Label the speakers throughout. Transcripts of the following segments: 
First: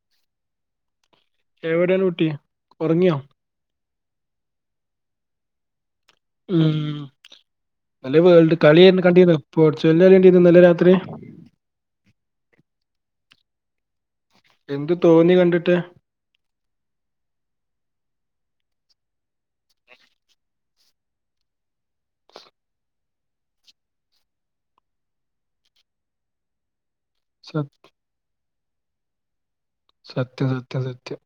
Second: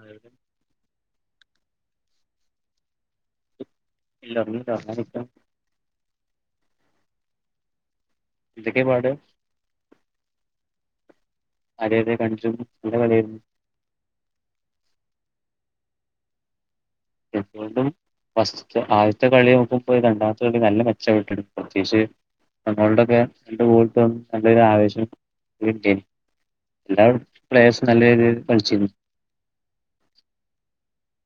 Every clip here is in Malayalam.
Speaker 1: അതക്കെ
Speaker 2: എവിടൊണ്കു ട്ടി ഉറങ്ങിയോ
Speaker 1: ഇല്ല ഉല്ല അട്ട
Speaker 2: ഉം നല്ല വേൾഡ് കളി
Speaker 1: എന്തൊക്കെയാ പാട്
Speaker 2: കണ്ടിന്ന് പോർച്ചുഗലിന കളി കണ്ടിു ന്നലെ രാത്രി
Speaker 1: കാണിച്ചും
Speaker 2: എന്ത് തോന്നി കണ്ടിട്ട്
Speaker 1: എന്ത വസ് ആദ്യത്തെ കളി നോക്കുമ്പോ രണ്ടാമത്തെ കളി നല്ല മെച്ച ഇട്ടിടു പ്രത്യേകിച്ച് റോണോലോൽടൊക്കെ എന്റെ കൂട്ടത്തന്നും നല്ല ആവേശം എല്ലാ
Speaker 2: സ
Speaker 1: പ്ലേയേഴസും നല്ല രീതിയിൽ കളിച്ചിരുന്നു
Speaker 2: സത്യ സത്യം സത്യം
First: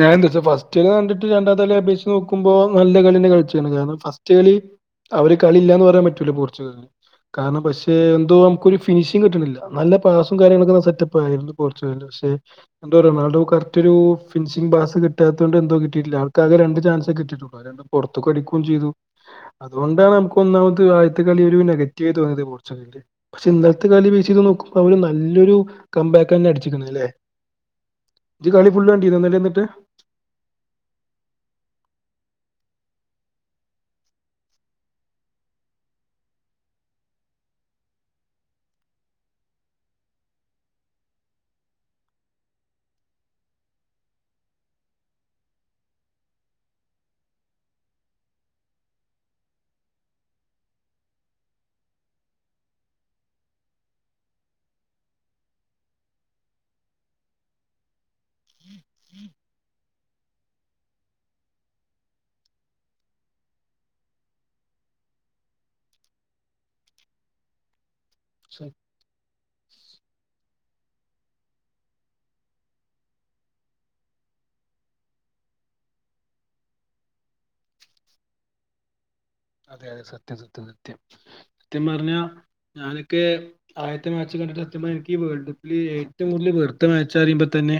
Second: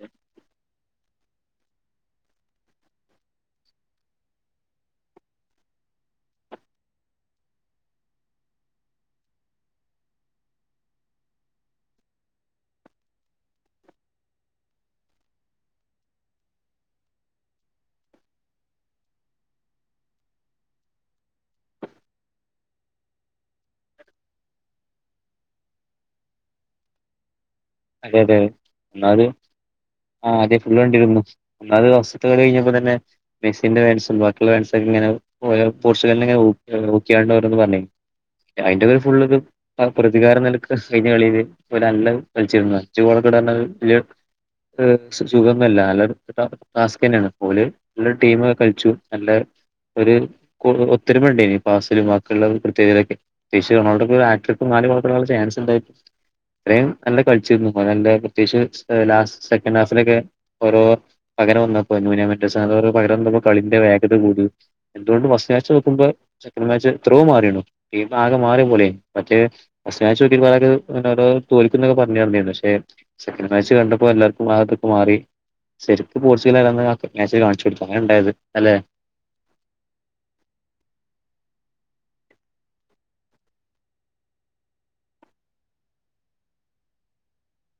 Speaker 2: ഞാ എച്ചാ ഫസ്റ്റ് കളി കണ്ടിട്ട് ഫസ്റ്റ് ല്കണ്ടിട്ട് രണ്ടാത്തെ തളെ അപേക്ഷിച്ച് നോക്കുമ്പോ നല്ല കളെ കളിച്ചാണ് കാരണം ഫസ്റ്റ് കളി അവര് കളി ഇല്ല എന്ന് പറയാൻ പറ്റൂല പോർച്ചുഗലന് കാരണം പക്ഷെ എന്തോ നമുക്കൊരു കാരണം ഫഷ് എന്തോ നമുക്കൊരു ഫിനിഷിംഗ കിട്ടുന്നില്ല നല്ല പാസും കാര്യങ്ങളൊക്കെ സെറ്റപ്പ് ആയിരുന്നു പോർച്ചു പക്ഷെ എന്തോ റൊണാഡോ കറക്റ്റ് ഒരു ഫിനിഷിംഗ് ബാസ് കിട്ടാത്തത് കൊണ്ട് എന്തോ കിട്ടില്ല ആൾക്കകെ ര ചാൻസ കട്ട്ടുള്ളൂ അണ്ട് പുറത്തത്ത് കടിക്കുകയും ചെയ്തു അതുകൊണ്ടാണ് നമുക്ക് ഒന്നാമത് അതുകൊണ്ടാണ് നമുക്ക് ഒന്നാമത്തെ ആദ്യത്തെ കളി ഒരു നെഗറ്റീവായിയി തോന്നിയത് പോർച്ചുകളയാറ്റ് പക്ഷെ ഇന്നലത്തെ കളി വ നോമ്പര് നല്ലൊരു കമ്പാക്ക് തന്നെ അടിച്ചിുന്നു അല്ലേ
Speaker 1: അതെ അതെെ
Speaker 2: ഇജ്ജ് കളി ഫുള്ള് കണ്ടിരുന്നോ
Speaker 1: ഒന്നാത്
Speaker 2: ഇന്നലെ എന്നിട്ട്
Speaker 1: ആഹ് അതേ ഫുൾ കണ്ടിരുന്നു ഒന്നാത് ഫസ്ത്തെ കളി കഴിഞ്ഞപ്പോ തന്നെ മെക്സിന്റെ വേൻസ് ബാക്കിയുള്ള വേൻൊക്കെ ഇങ്ങനെ പോർച്ചുഗലിന ഊക്കിയാണ്ട് ഓരോന്ന് പറഞ്ഞീനി അതിന്റെ പേര് ഫുള്ത് പ്രതികാരം നൽക്ക് കഴിഞ്ഞ കളിയത് നല്ല കളിച്ചിുന്ന ചോളക്കട വല് സുഗാന്നൂല്ല ല്ല നല്ല ടാസ്ക് തന്നെയാണ് പോല് നല്ല ടീമ കളിച്ചു നല്ല ഒരു ഒത്തരുമെണ്ടേന് പാസിലും ബാക്കിയുള്ള കത്യകതയിലൊക്കെത്േകിച്ച്റൊണാൾഡോ ക്ക് ചാൻസ് ഉായിും ഇത്രയും നല്ല കളിച്ചിരുന്നു നല്ല പ്രത്യേകിച്ച് ലാസ്റ്റ് സെക്കൻ് ഹാഫിലൊക്കെ ഓരോ പകരം വന്നപ്പോ പകരം കളിന്റെ വേഗത കൂടും എന്തുകൊണ്ട് ഫസ്റ്റ് മാച്ച് നോക്കുമ്പോ സെക്ക മാച്ച് എത്രോമാറീൺ ആകെ മാറിയ
Speaker 2: സ-
Speaker 1: പോലെ മറ്റേോക്കിെ തോ ൊക്കെ പറഞ്ഞന്ന പക്ഷെ സെക്കൻ് മാച്ച് കണ്ടപ്പോ എല്ലാവർക്കും ആകത്തൊക്കെ മാറി ശരിക്കക്ക് പോർച്ചുഗൽ അല്ലന്ന് കാണിച്ചു കൊടുത്തു അങ്ങനെ ഉണ്ടായത് അല്ലെ
Speaker 2: അതെ അതെ സത്യം സത്യം സത്യം സത്യം പറഞ്ഞാ ഞാനൊക്കെ ആയത്തെ മാച്ച സത്യം പറഞ്ഞ ന്കി വേൾ്ഡ് കപ്പ് ൽ ഏറ്റവും കൂടുതൽ വെറത്ത മാച്ച് അറിയുമ്പോ തന്നെ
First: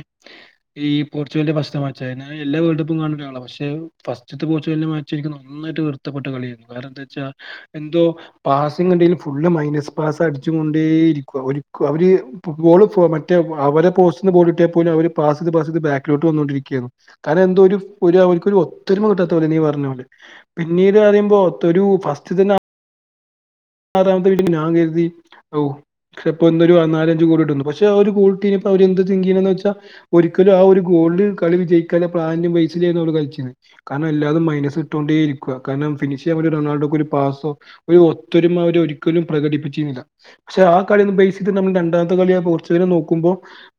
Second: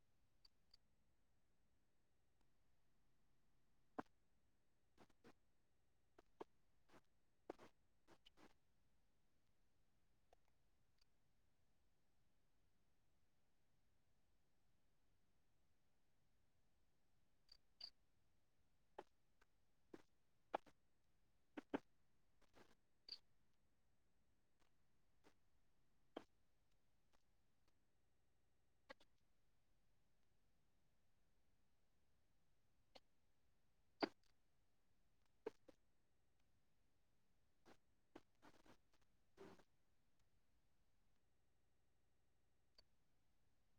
Speaker 2: ഈ പോർച്ചുഗി മാ ആെ എല്ല വേൾ് കപ്പും കാണ പക്ഷെ ഫസ്റ്റത്ത് എല്ലാ വേർഡ് കപ്പ്‌ കാണുന്ന ആളാണ് പക്ഷെ ഫസ്റ്റ് തെ വല്ല മാച്ചായിരിക്കും നന്നായിട്ട് വൃർത്തപ്പെട്ട കളിയാണ് വേറെ എന്താ വച്ചാ എന്തോ പാസിനെടേൽ ഫുള്ള് മൈനസ് പാസ് അടിച്ച കൊണ്ടേ ഇരിക്കുവ അവര് ഫുട്ബോള് മറ്റേ അവരെ അവർ പോസ്ന്ന്ോൾിട്ടിയ പോലും അവര് പാസ് ചെയ്ത് പാസ് ചെയ്ത് ബാക്കക്ക്ിലോട്ട് വന്നോണ്ടിരിക്ക കാരണം എന്തോ അവർക്കൊരു ഒത്തൊരുമ കിട്ടാത്ത പോലെ നീ പറഞ്ഞ പോലെ പിന്നീട് പറയുമ്പോ ത്തൊരു ഫസ്റ്റ് തന്നെ ആറാമത്തെ കിട്ടീപ്പം ഞാൻ കരുതി ഓ ഇപ്പോന്നൊരു നാലഞ്ച് ഗോളിടുന്ന് പക്ഷെ ആ ഒരു ഗോൾട്ടി അവര് എന്ത തിങ്ക് ചെയ്യണേന്ന് വെച്ചാ ഒരിക്കലും ആ ഒരു ഗോൾ കളി വിജയിക്കാൻള്ള പ്ലാൻ ബേസ് ചെയ്തോല് കളിച്ച്ണത് കാരണം എല്ലാതും മൈനസ് ഇട്ടോണ്ടേ ഇരിക്കുക കാരണം ഫിനിഷ് ചെയ്യാൻ ഒരു റൊണാൾഡോക്കൊരു പാസോ ഒരു ത്തൊരുമ ഒരു ഒരിക്കലും പ്രകടിപ്പിച്ചിൻന്നില്ല ക്ഷെ ആ കളിന്ന് ബേസ് ചെയ്ത് നമ്മൾ രണ്ടാമത്തെ കളി പോർച്ചുഗല് നോക്കുമ്പോൾ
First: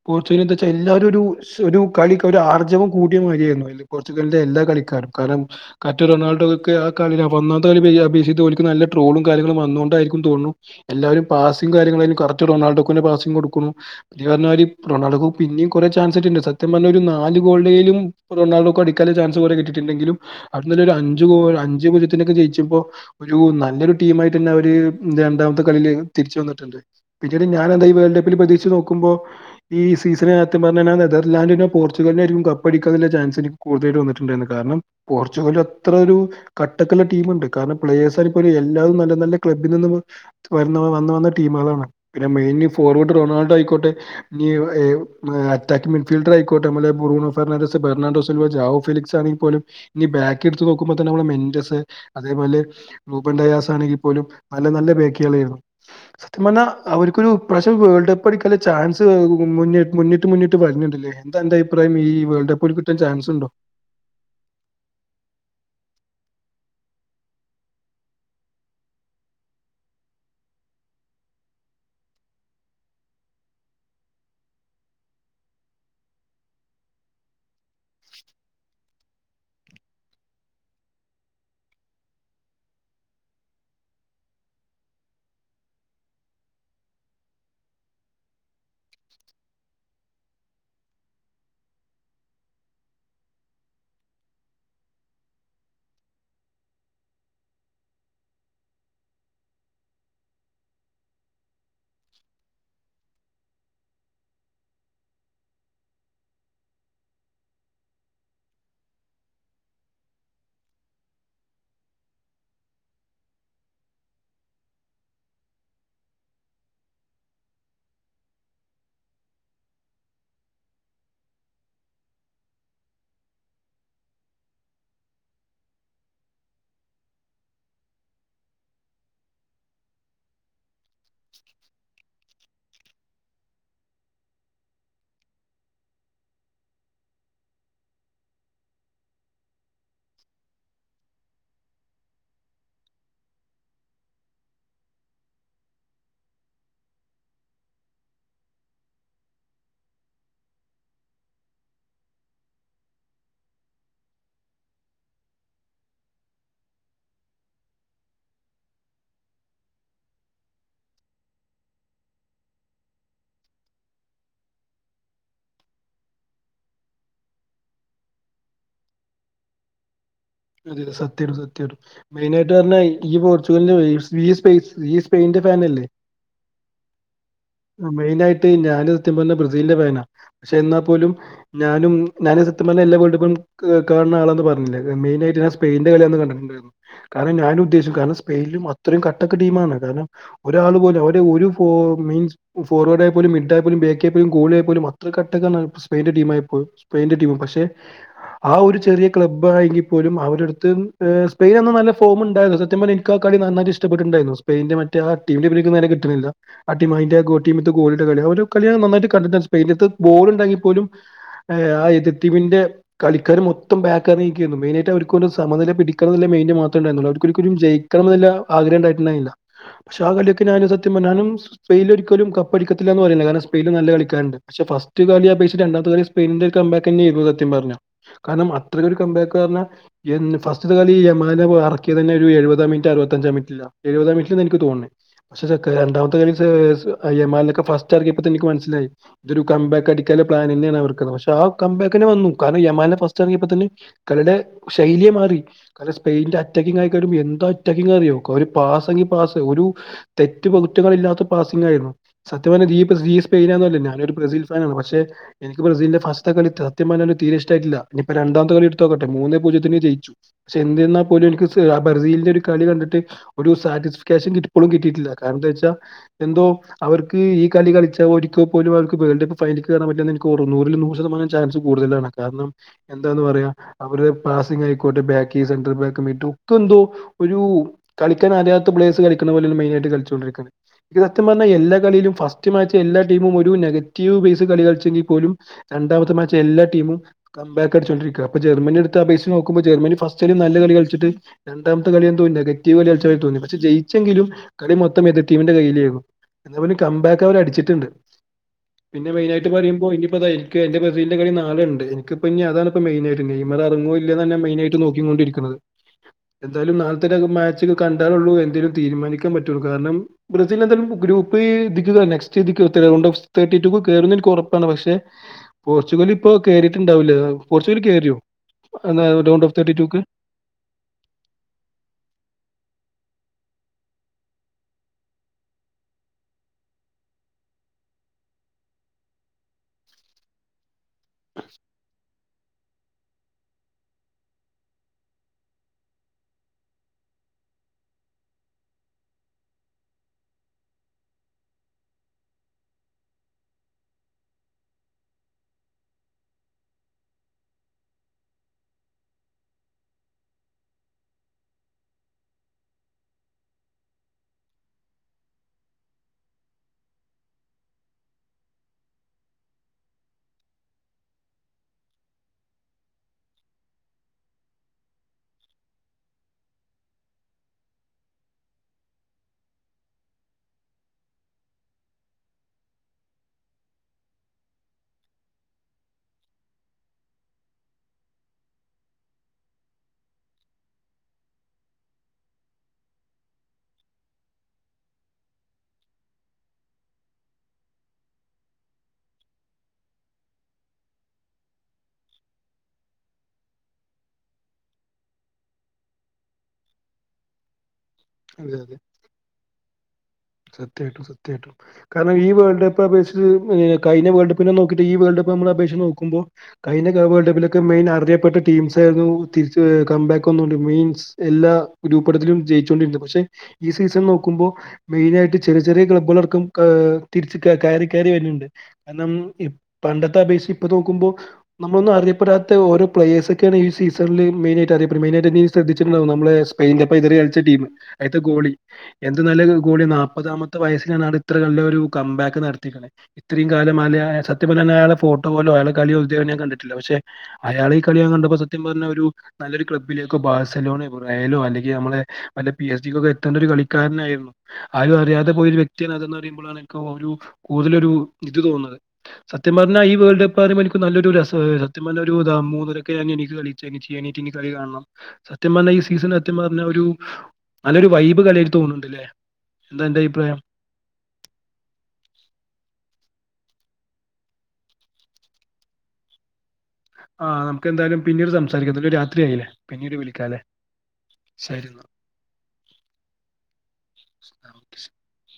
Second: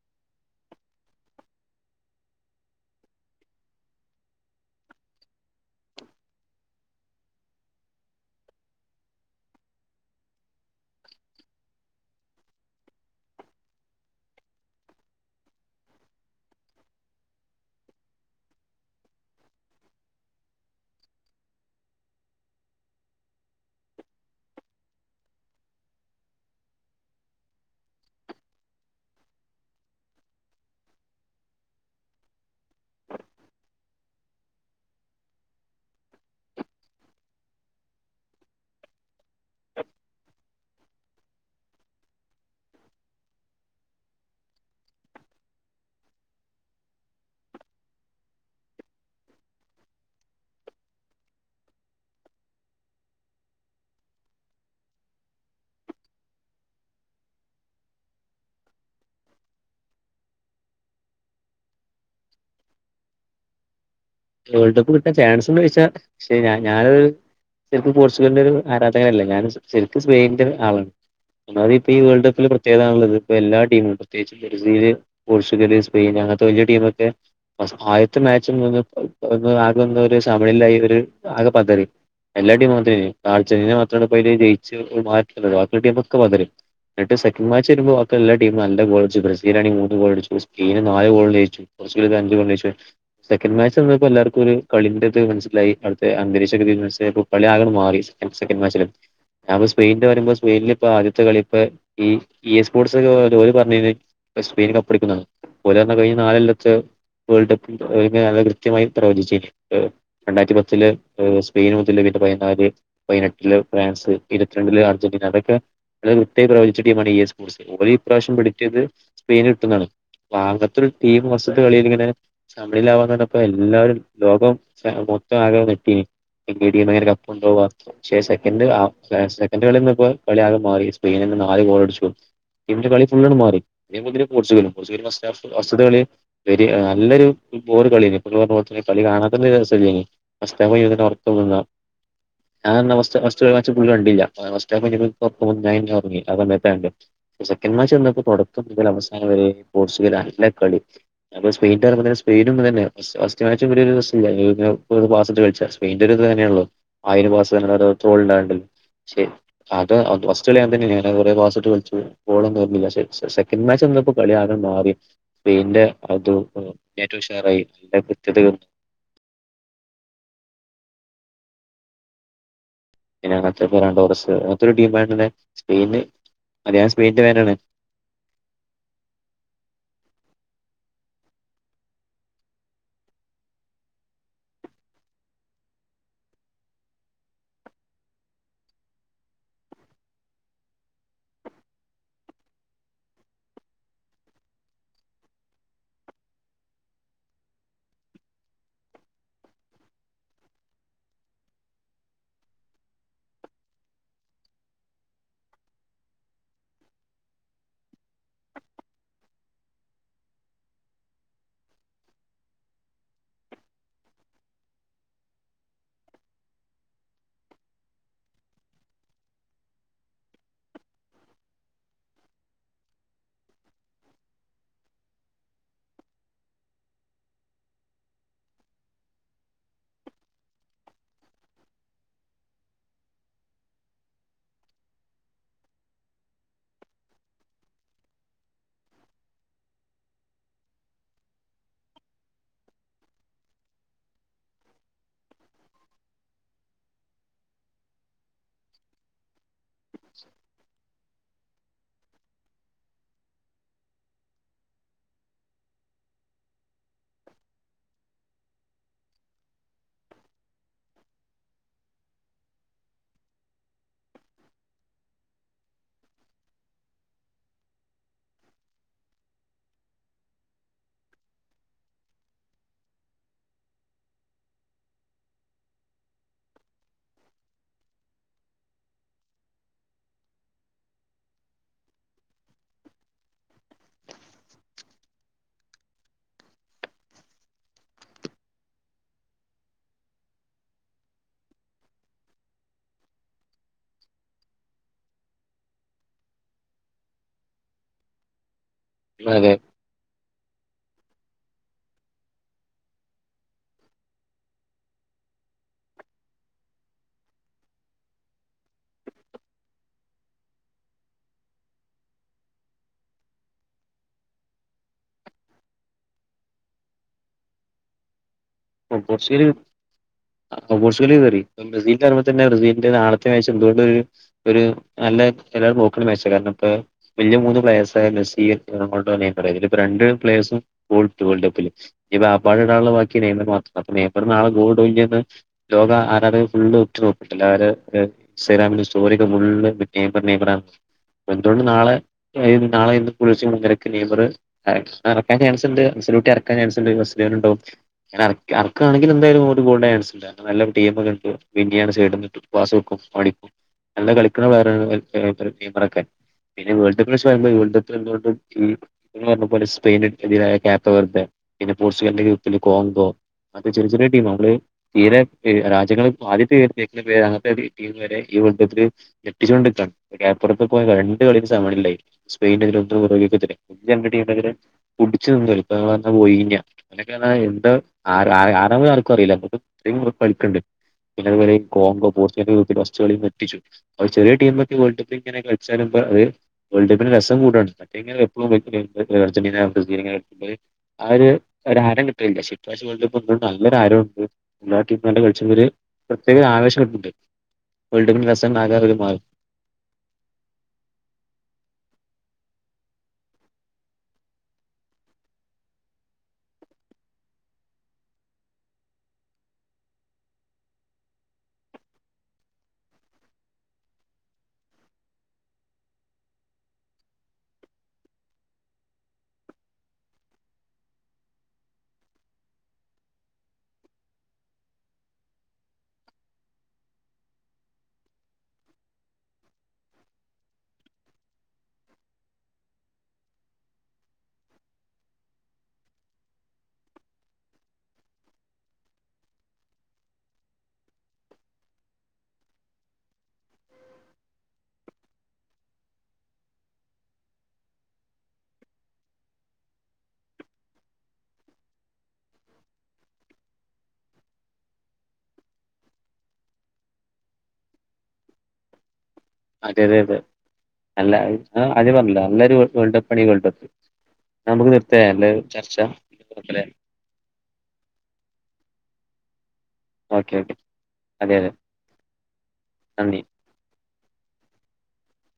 Speaker 2: പോർച്ചുഗല് എന്താച്ച എല്ലാവരും ഒരു സ് കളിക്ക് ഒരു ആർജവം കൂടിയ മാതിരിയായിരുന്നു പോർച്ചുഗലി എല്ലാ കളിക്കാരും കാരണം കാറ്റ് റൊണാൾഡോ ഒക്കെ ആ കളി ഒന്നാത്തെ കളി [unintelligible] ഓൽക്ക് നല്ല ട്രോളും കാര്യങ്ങളും വന്നൊണ്ടായിരിക്കും തോന്നുണു എല്ലാവരും പാസും കാര്യങ്ങള കറക്റ്റ് റൊണാൾഡോൾക്ക് പാസിങ്ങ് കൊടുക്കണു ഇജ് പറഞ്ഞ മാതിരി റൊണാൾഡോക്ക് പിന്നിം കുറെ ചാൻസ് കിട്ടീട്ടുണ്ട് സത്യം പറഞ്ഞ ഒരു നാല് ഗോൾടേലും റൊണാൾഡോക്ക് അടിക്കാള്ളൊരു ചാൻ- അഞ്ചുബോൾ കിട്ടിട്ട് ഇണ്ടെങ്കിലും അതിലൊരു അഞ്ചുഗോൾ അഞ്ചുമിനിറ്റിലൊക്കെ ജയിച്ചപ്പോ ഒരു നല്ലൊരു ടീമായിട്ട് യെന്നെ അവര് രണ്ടമത്തെ കളിയിൽ തിരിച്ച് വന്നിട്ട്ണ്ട് പിന്നീട് ഞാൻ അതാ ഈ വേൾഡ് കപ്പിൽ പ്രതീക്ഷിച്ച് നോക്കു മ്പോ ഈ സീസണ്കാ സത്യം പറഞ്ഞ നെതർലാന്റിനോ പോർച്ചുഗലിനോ ആയിരിക്കും കപ്പടിക്കാന്ന്ള്ള ചാൻസ് ഇനി കൂടുത വന്നിട്ടുണ്ടായിരുന്നു കാരണം പോർച്ചുഗൽ അത്ര ഒരു കട്ടക്കുള്ള ടീമുണ്ട് കാരണം പ്ലേഴ്സ് അയിപ്പ എല്ലാതും നല്ല നല്ല ക്ലബ്ബിൽ നിന്ന് വരുന്നവ വന്ന വന്ന ടീമാളാണ് പിന്നെ മെയിൻ ഫോർവെട്ട് റൊണാൾഡോ ആയിക്കോട്ടെ ഇനി തക്മിൻ ഫിൽട്ടർ ആയിക്കോട്ടെ [unintelligible] ഫിലിക്സ് ആണെക്കിൽ പോലും ഇനി ബാക്ക് എടുത്ത് നോക്കുമ്പോ തന്നെ നമ്മളെ മെന്റസ് അതേപോലെ മു [unintelligible] ആണെങ്കിൽ പോലും നല്ല നല്ല ബേക്കിക്കായിരുന്നു സത്യം പറഞ്ഞ അവർക്കൊരുപ്രശം വേൾഡ് കപ്പ് അടിക്ക ചാൻസ് മുന്നിൽ മുന്നിട്ട് മുന്നിട്ട് പറഞ്ഞിണ്ട് എന്താ അന്റെ അഭിപ്രായം ഈ വേൾഡ് കപ്പ് ഓൽക്ക് കിട്ടാൻ ചാൻസ് ഉണ്ടോ
Speaker 1: വേൾഡ് കപ്പ് കിട്ടാൻ ചാൻസ് ഉണ്ടോ ചോദിച്ച പക്ഷെ ഞ ഞാനൊരു ശരിക്കും പോർച്ചുഗലിന്റെ ഒരു ആരാധകനല്ലെ ഞാനും ശരിക്കും സ്പെയിനിന്റെ ആളാണ് അന്നാത്, ഇപ്പ, ഈ, വേൾഡ്, കപ്പില് പ്ര, യേകതണ, ഉത് ഇപ്പോ, എല്ലാ, ടീമും, പ്രത്യകിച്ച്, ബ്രീൽ, പോർച്ചുഗല് സ്പെയിൻ അങ്ങനത്തെ വലിയ ടീമ ഒക്കെ ആയത്തെ മാച്ച ഒ ആകൊന്ന ഒരു സമിളായി ഒരു ആകെ പന്തറി എല്ലാടീമും മാത്ര നൾെന്നെ മാത്ര പ ജയിച്ച മാറ്റ ബാക്കിയുള്ള ടീമ ക്കെ എന്നിട്ട സെക്കൻഡ് മാച്ച് വരുമ്പോൾ എല്ല ടീമും നാലു ഗോളടിച്ചു ബ്രസീൽണ മൂന്ന് ഗോൾടിച്ചു സെനന് നാ ഗോൾ ജയിച്ചു [unintelligible] എല്ലർക്കും കളി ന്റ ത് മനസിലായി അവിടുത്തെ അന്തരീക്ഷതി കളി ആക മാറി മാ [unintelligible] ഞ സ്പെയിനിന്റെ വരുമ്പോ സ്പെയിനിൽ ഇപ്പ ആദ്യത്തെ കളിപ്പ ഈ ഇ സ്പോർട്സ് ഒ ജോലി പറഞ്ഞന് സ്പെയിൻ കപ്പ് എടുന്നതാണ് പോലെ തന്ന കഴി നാലല്ലത്ത് വേൾഡ് കല്ല കൃത്യമായി പ്രവചി് രണ്ടായിരത്തി പത്തിൽ സ്പെയിൻ മുതൽന്റെ പതിനാല് പതിനെട്ടില് ഫ്രാൻസ് ഇരുപത്തി രണ്ടില് അർജന്റീന ഇതൊക്കെ അത് ഒട്ടായി പ്രവചിച്ച ടീമാണ് ഇ എ സ്പോർട്സ് ഓലി ഇപ്രാവശ്യം പിടിച്ചിയത് സ്പെയിനിൽ കട്ടുന്നതാണ്. ഭാഗത്തരു ടീം വസ്ത്ത് കളിൽ ഇങ്ങനെ സമിളിലാവാ ഇപ്പൊ എല്ലാരും ലോകം മൊത്തം ആകെ നെട്ടീന് എ ഭ കപ്പുുക പക്ഷെ സെക്ക സെക്ക കള കെ മാ സെ നാലു ഗോളടിച്ചു. ഇ കളി ഫണ് മാറി പോർച്ചുഗലും പോർച്ചുഗല വസ്തുകള വ നല്ലൊരു ബോർ കളി കളി കാണാത്തോണ്ട് രസല്യേ നി ഞാൻ അവ അവുള്ളി കണ്ടില്ല അവപ്പ ഞ പറി അത്ന്നത്തണ്ട് സെക്കൻ് മാച്ച് വന്നപ്പോ തുടക്കം മുതൽ അവസാന വരെ പോർച്ചുഗൽ അല്ല കളി അ സ്പെയിന്റെ പേരുമ്പ തന്നെ [unintelligible] പാസ്സ് ഇട്ട് കളിച്ച [unintelligible] ആയിരം പാസ്സ് [unintelligible] തോൾഡാണ്ട് ശരി അത് ഓലത് ഫസ്റ്റ് കളിയങ്ങേൻതന്ന ആണ് അല്ലാതെ കോറെ പാസ്ട്ട് കളിച്ച് ഗോളൊന്നും തന്നില്ല സെക്കെണ്ട് മാച്ച് ഇന്ന്പ്പോ കളിയാക മാറി സ്പെയിന്റെ അത് മ് ഏറ്റവും ഉഷാറായി [unintelligible]
Speaker 2: അതെ അതെ സത്യായിട്ടും സത്യായിട്ടും മെയിനായിട്ട് ട്ട് പറഞ്ഞാ ഇ ഈ
Speaker 1: പിന്നെ അങ്ങനത്തെ
Speaker 2: പോർച്ചുഗലിന്റെ
Speaker 1: ഫെറാൻ ടോറസ് അങ്ങനത്തെ ഒരു
Speaker 2: [unintelligible] ഈ
Speaker 1: ടീമായിട്ട് തന്നെ
Speaker 2: സ്പെയിന്റെ ഫാനല്ലേ
Speaker 1: സ്പെയിന് അത് ഞാൻ സ്പെയിന്റെ ഫാനാണ്
Speaker 2: മെയിനായിട്ട് ഞാന് സത്യം പറഞ്ഞ ബ്രസീലിന്റെ ഫാന പക്ഷെ എന്നാ പോലും ഞാനും ഞാനോരു സത്യം പർഞ്ഞാ എല്ലാ വേൾഡ് കപ്പ്കളും കാൺണാ ആളാന്ന് പർണിലെ മെയിനാ ന്റീനാ സ്പെയിൻന്റെ കളിയാന്ന് കണ്ട്ട്ട് ഇണ്ടായിരുന്നു കാരണം ഞാൻ ഉദ്ദേശിച്ച് കാരണം സ്പെയിൻലും അത്രയും കട്ടക്ക് ടീമാണ് കാരണം ഒരാൾ പോലും അവര് ഒര് ഫോ മീൻസ് ഫോർവേർഡ് ആയ പോലും മിഡ് ആയാ പോലും ബേക്കെ പോയി ഗോളി ആയാൽ പോലും അത്രക്ക് കട്ട എന്താണ് സ്പെയിന്റെ ട്ടീം ആയപ്പോൾ സ്പെയിന്റെ ട്ടീം പക്ഷെ ആ ഒരു ചെറിയ ക്ലബ്ബായെങ്കി ത പോലും അവരെ എട്ത്ത് മ് സ്പെയിൻ എന്നും നല്ല ഫോം ഇണ്ടായിരുന്നു സത്യം പർഞ്ഞാ ഇൻക്കാ ആ കളി നന്നായിട്ട് ഇഷ്ട്ടപ്പെട്ട്ട്ട് ഇണ്ടായിരുന്നു സ്പെയിന്റെ മറ്റെ റ്റെ ആ ടീമിന്റെ പേര് ഇൻക്ക് നേരെ കിട്ട്ണില്ല. ആ ടീം അയിന്റെ ഗോൾ ടീമിത്തെ ഗോൾ കിട്ടാൻ വേണ്ടി ഒര് കളി ഞാൻ നന്നായിട്ട് കണ്ടിടെന്നെ സ്‌പെയിൻ ത്തെ ബോൾ ഇണ്ടെങ്കി പോലും ഏ ആ എതിർടീമിന്റെ കളിക്കാര് മൊത്തം ബാക്ക് എറങ്ങിക്കെയ്രുന്നു മെയിനായി മറ്റേ അവർക്ക് ഒരു സമനില പിടിക്കണംന്ന്ള്ള മെയിൻഡ്‌ മത്രെ ഇണ്ടായിരുന്നൊള്ളു അവർക്കോരുകുരു ജയിക്കണംന്ന്ള്ള ആഗ്രഹം ഇണ്ടായിട്ട് ഇണ്ടായിന്നില്ല പക്ഷെ ആ കളിയൊക്കെ ഞാനും സത്യ പറഞ ഞാനും സ്പെയിൽ ഒരിക്കലും കപ്പടിക്കത്തില്ലന്ന് പറില്ല കാരണം സ്പെയ്ലും നല്ല കളിക്കാരുണ്ട് പക്ഷെ ഫസ്റ്റ് കളി അപേക്ഷച്ച് രണ്ടാത്തെ കളി സ്പയിനിന്റെ ഒരു കംമ്പാക്ക് തന്നെയായിരുന്നു സത്യം പറഞ്ഞ കാരണം അത്രക്കൊ ഒരു കമ്പാക്ക് പറഞ്ഞാ എന്ന് ഫസ്റ്റ്ത്തെകളി ഈമാനെ എറക്കിയതെന്നെ ഒരു എഴുപതാം മിനിറ്റ് അറപത്തഞ്ചാം മിനിറ്റില എഴുപതാം മിനിറ്റിലാന്ന എനിക്ക് തോന്നണെ പക്ഷെ സെക്ക രണ്ടാമത്തെ ഒക്കെ [unintelligible] എനിക്ക് മനസ്സിലായി ഇതൊരു കംമ്പാക്ക് ടിക്കാള്ള പ്ലാൻ തന്നെയാണ് അവർക്ക് പക്ഷെ ആ കംമ്പാക്കെന്നെ വന്നു കാരണം യെമാനെ ഫസ്റ്റ് എറങ്ങേപ്പോ തന്നെ കളിടെ ശൈലിയെ മാറി കാരണം സ്പെയിന്റെ അറ്റാക്കിങ്ങ് അയക്കാരം എന്താ അറ്റാക്കിങ് അറിയോ ഒരു പാസ്സ് എങ്കി പാസ്സ് ഒരു തെറ്റ് പകുത്തുകൾ ഇില്ലാത്ത ത്ത പാസ്സിങ് ആയിരുന്നു സത്യ പറയ [unintelligible] സ്പെയിന പറഞ്ഞിലെ ഞാനൊരു ബ്രസീൽ ഫാനാണ് പക്ഷെ എനിക്ക് ബ്രസീലിന്റെ ഫസ്റ്റ് ത്തെ കളി സത്യം പറഞ്ഞ തീരെ ഇഷ്ടയിട്ടില്ല ഇനിപ്പോ രണ്ടാമത്തെ കളി എടുത്തു നോക്കട്ടെ മൂന്നെ പൂജ്യത്തിന് ജയിച്ചു പക്ഷെ എന്നിരുന്നപോലും എനിക്ക് ബ്രസീലിന്റെ ഒരു കളി കണ്ടിട്ട് ഒരു സാറ്റിസ്ക്ഫാക്ഷൻ കി ഇപ്പളും കിട്ടിയിട്ടില്ല കാരണം എന്താ വെച്ചാ എന്തോ അവർക്ക് ഈ കളി കളിച്ചാൽ ഒരിക്ക പോലും അവർക്ക് വേൾഡ് കപ്പ്‌ [unintelligible] റൂറിൽ നൂറ് ശതമാനം ചാൻസ് കൂടുതലാണ് കാരണം എന്താന്ന് പറയാ അവര് പാസിങ്‌ ആയിക്കോട്ടെ ബാക്കി സെന്റ ബാക്ക് മീറ്റ ഒക്കെ എന്തോ ഒരു കളിക്കാൻ അറിയാത്ത പ്ലേസ് കളി [unintelligible] പോലെ മെയിൻ ആയിട്ട് കളിച്ചോണ്ടിരിക്കാണ് ഇത് സത്യം പറഞ്ഞ എല്ലാ കളിയിലും ഫസ്റ്റ് മാച്ച് എല്ലാ ടീമും ഒരു നെഗറ്റീവ് ബേസ് കളി കളിച്ചെങ്കിൽ പോലും രണ്ടാമത്തെ മാച്ച് എല്ലാ ടീമും കംമ്പാക്ക് അടിച്ചുകൊണ്ടിരിക്കുക അപ്പൊ ജർമ്മനി അപേക്ഷിച്ചു നോക്കുമ്പൊ ജർമനി ഫസ്റ്റ്ല് നല്ല കളി കളിച്ചിട്ട് രണ്ടാമത്തെ കളിയെന്തോ നെഗറ്റീവ് കളി കളിച്ച പോലെ തോന്നി പക്ഷെ ജയി ച്ചെങ്കിലും കളി മൊത്തം എതിർ ടീമിന്റെ കയ്യിലായിരുന്നു അതേപോലെ കംബാക്ക് അവർ അടിച്ചിട്ട്ണ്ട് പിന്നെ മെയിനായിട്ട്
Speaker 1: അതെ
Speaker 2: പറയുമ്പോ ഇനിപ്പോ ഇത എനിക്ക് എന്റെ ബ്രസീലിന്റെ കളി നളെണ്ട് എനിക്ക് ഇപ്പനി അതാണ് മെയിനായിട്ട് നെയ് മർ എറങ്ങോ ഇല്ലേന്ന ഞാൻ മെയിനായിട്ട് നോക്കിക്കൊണ്ടിരിക്ക്ണത് എന്തായാലും നാളത്തെ മാച്ച് കണ്ടാലുള്ളൂ എന്തെലും തീരുമാനിക്കാ പറ്റുള്ളൂ കാരണം ബ്രസീൽ എന്തായാലും ഗ്രൂപ്പ്‌ ഇതിക്ക് നെക്സ്റ്റ് ഇതിക്ക് [unintelligible] തേർട്ടിറ്റുക്ക്‌ കേറുന്നിൻക്ക്‌ ഒറപ്പാണ് പക്ഷെ പോർച്ചുഗൽ ലിപ്പൊ കേറിയിട്ടുണ്ടാവില്ലേ പോർച്ചുഗൽ കേറിയോ
Speaker 1: ആ പോർച്ചുഗൽ ആ പോർച്ചുഗൽ കേറി ബ്രസിൽ അങ്ങനെ തന്നെ ബ്രസീൽന്റെ നാളെ [unintelligible] എന്തൊണ്ട ഒരു നല്ല എല്ലാവരും നോക്കണ മാച്ച കാരണം ഇപ്പ വലിയ മൂന്ന് പ്ലയെർസ് [unintelligible] ബ്രസീൽ [unintelligible] അതി ലപ്പം രണ്ട് പ്ലയേഴ്‌സും [unintelligible] വേൾഡ് കപ്പില് ഈ നാപ്പെണ്ണം ഇടാള്ള ബാക്കി [unintelligible] [unintelligible] ലോക ആരാധകര് ഫുള്ള് ഉറ്റ് നോക്കു [unintelligible] [unintelligible] എന്തുകൊണ്ട് നാളെ നാളെ ഇന്ന് [unintelligible] നെയ്മറ് എറക്കാൻ ചാൻസ് ഉണ്ട് [unintelligible] [unintelligible] അറക്കാണെങ്കില് എന്തായാലും ഒരു ഗോൾ ചൻസ്ണ്ട് [unintelligible] ഓൻ അടിക്കും നല്ല കളിക്കണ [unintelligible] പിന്നെ വേൾഡ് കപ്പ്യോ വേൾഡ് കപ്പിൽ എന്തണ്ട് പറഞ്ഞ പോല സ്പെെയുന്തിരായപ്പവർ പിന്നെ പോർച്ചുഗലിന്റെ യപ്പത്തില് കോങ്കോ അത്തെ ചെറിയ ചെറിയ ടീം നമ്മള് തീരെ രാജ്യങ്ങൾ ആദ്യത്തെർത്തിക്കുന്ന പേ അങ്ങനത്തെ ടീം വരെ ഈ വേൾഡ് കപ്പില്ഞെട്ടിച്ചു കൊണ്ടിക്കപ്പുറത്തെ പോ രണ്ട് കളി സമാനല്ലായി സ്പെയിന്റെറ കുച്ചച്ച് നിയിഞ്ഞ അക്കെ [unintelligible] എന്ത ആ ആ ആർക്കും അറിയില്ല ഇത്രയുംറപ്പ കളിക്കണ്ട് പിന്നവരെയ കോോ പോർച്ചുഗൽസ്കളും എറ്റിച്ചു ചെറിയ ീമെ വേൾഡ് കപ്പ് ഇങ്ങനെ കളിച്ചാലും അത് വേൾഡ് കപ്പിന് രസം കൂടാണ് മറ്റ എഴും അർജന്റീന ആ ഒരുഹാരം കിട്ടലില്ല ശരിക്കും അത്യാശ്യ വേൾഡ് കപ്പ്ണ്ട് നല്ലരു ആരുണ്ട്ാ ടീം നല്ല കളിച്ചവല് പ്രത്യേക ആവേശംുണ്ട് വേൾഡ്ക്കപിന്റയ് രസം
Speaker 2: അതെ
Speaker 1: ആകെ
Speaker 2: അതെ
Speaker 1: അങ്ങ് മാറും
Speaker 2: സത്യായിട്ടും സത്യമായിട്ട കാരണം ഈ വേൾഡ് കപ്പ് അപക്ഷിച്ച്ഴിഞ്ഞ വേൾഡ് കപ്പിനെ നോക്കിട്ട് ഈ വേൾ്ട് - മ്മ അപേക്ഷ നോക്കുമ്പോ കഴിഞ്ഞ വേൾ് കപ്പിലൊക്കെ മെയിൻ അറിയപ്പെട്ട ടീം ആയിരുന്നു ടീംസ് - മീൻസ് എല്ലാ രൂപ്പെടത്തിലും ജയിച്ചോണ്ടിണ്ട് പക്ഷെ ഈ സീസൺ നോക്കുമ്പോ- മെയിന ആയിട്ട് ചെറിയ ചെറിയ ക്ലബ്ബുകൾക്കും തിരിച്ച കറി കയറി വന്നിണ്ട് കാരണം കണ്ടത്തെത്ത അപേക്ഷ ഇപ്പോ നോക്കുമ്പോ നമ്മളന്നും അറിയപ്പെടാത്ത ഓ പ്ലേഴ്സ ഒക്കെയാണ് ഈീസണില് മെയിനായി അറ- മെയിൻ ആയിട്ട് ശ്രദ്ധിച്ചിട്ടുണ്ടാവും നമ്മള് സ്പെയിന്റെപ്പ ഇത കളിച്ച ടീം അടുത്തെ ഗോളി എന്ത് നല്ല കൂടി നൽപ്പത്, നൽപ്പത്തിഞ്ച് വയസ്സില ഇത്ര നല്ലരു കാം ബാക്ക് നടത്തി ക്ണെ ഇത്രേം കാല സത്യം പറഞ്ഞല് യാളെ ഫോട്ടോ പോലെ അയാള കളിയോ ഇത് വരെ ഞാൻ കണ്ടിട്ടില്ല പക്ഷെ അയാളെ കളി ഞാൻ കണ്ടപ്പോ സത്യം പറഞ്ഞ ഒരു നല്ലരു ക്ലബ്ബിലേക്കെ ബാർസലോണെ ബുറയലോ അല്ലെങ്കിൽ നമ്മെളെ നല്ല പി എസ് ഡികൊ ക്കെ എത്തേണ്ട ഒരു കളിക്കാരനായിരുന്നു ആരും അറിയാതെ പോയൊരു വ്യക്തിയാണ് അതെന്ന് പറയുമ്പോഴാണ് ഒരു കൂടുതലൊരു ഇത് തോന്നുന്നത് സ - സത്യം പറഞ ഈ വെൾഡ് കപ്പ് അതേ മാതിരി നല്ലൊരു രസ സത്യം പറഞ ഒരു മൂന്നരാകൊക്കെ ഞ എനി കളിച്ച [unintelligible] കാണണം സത്യം പറഞ്ഞ ഈ സീസൺ സത്യം പറഞ്ഞ ഒരു നല്ലൊരു വൈബ് കളിയ തോന്നുന്നുണ്ട്ല്ലേ
Speaker 1: അതെ അതെ അതെ നല്ല അത് പറഞ്ഞില്ലോ നല്ലൊരു വേൾഡപ്പണി വേൾഡപ്പ് നമുക്ക് നിർത്തയ അല്ല ചർച്ച [unintelligible]
Speaker 2: ആഹ് നമുക്ക് എന്തായാലും പിന്നീട് സംസാരിക്കുന്ന ഇതിപ്പോ രാത്രിയയില്ലേ പിന്നീട്
Speaker 1: ഓക്കെ
Speaker 2: വിളിക്കാലേ
Speaker 1: അതെ അതെ
Speaker 2: ശരി ന്നാ
Speaker 1: നന്ദി
Speaker 2: ഓക്കേ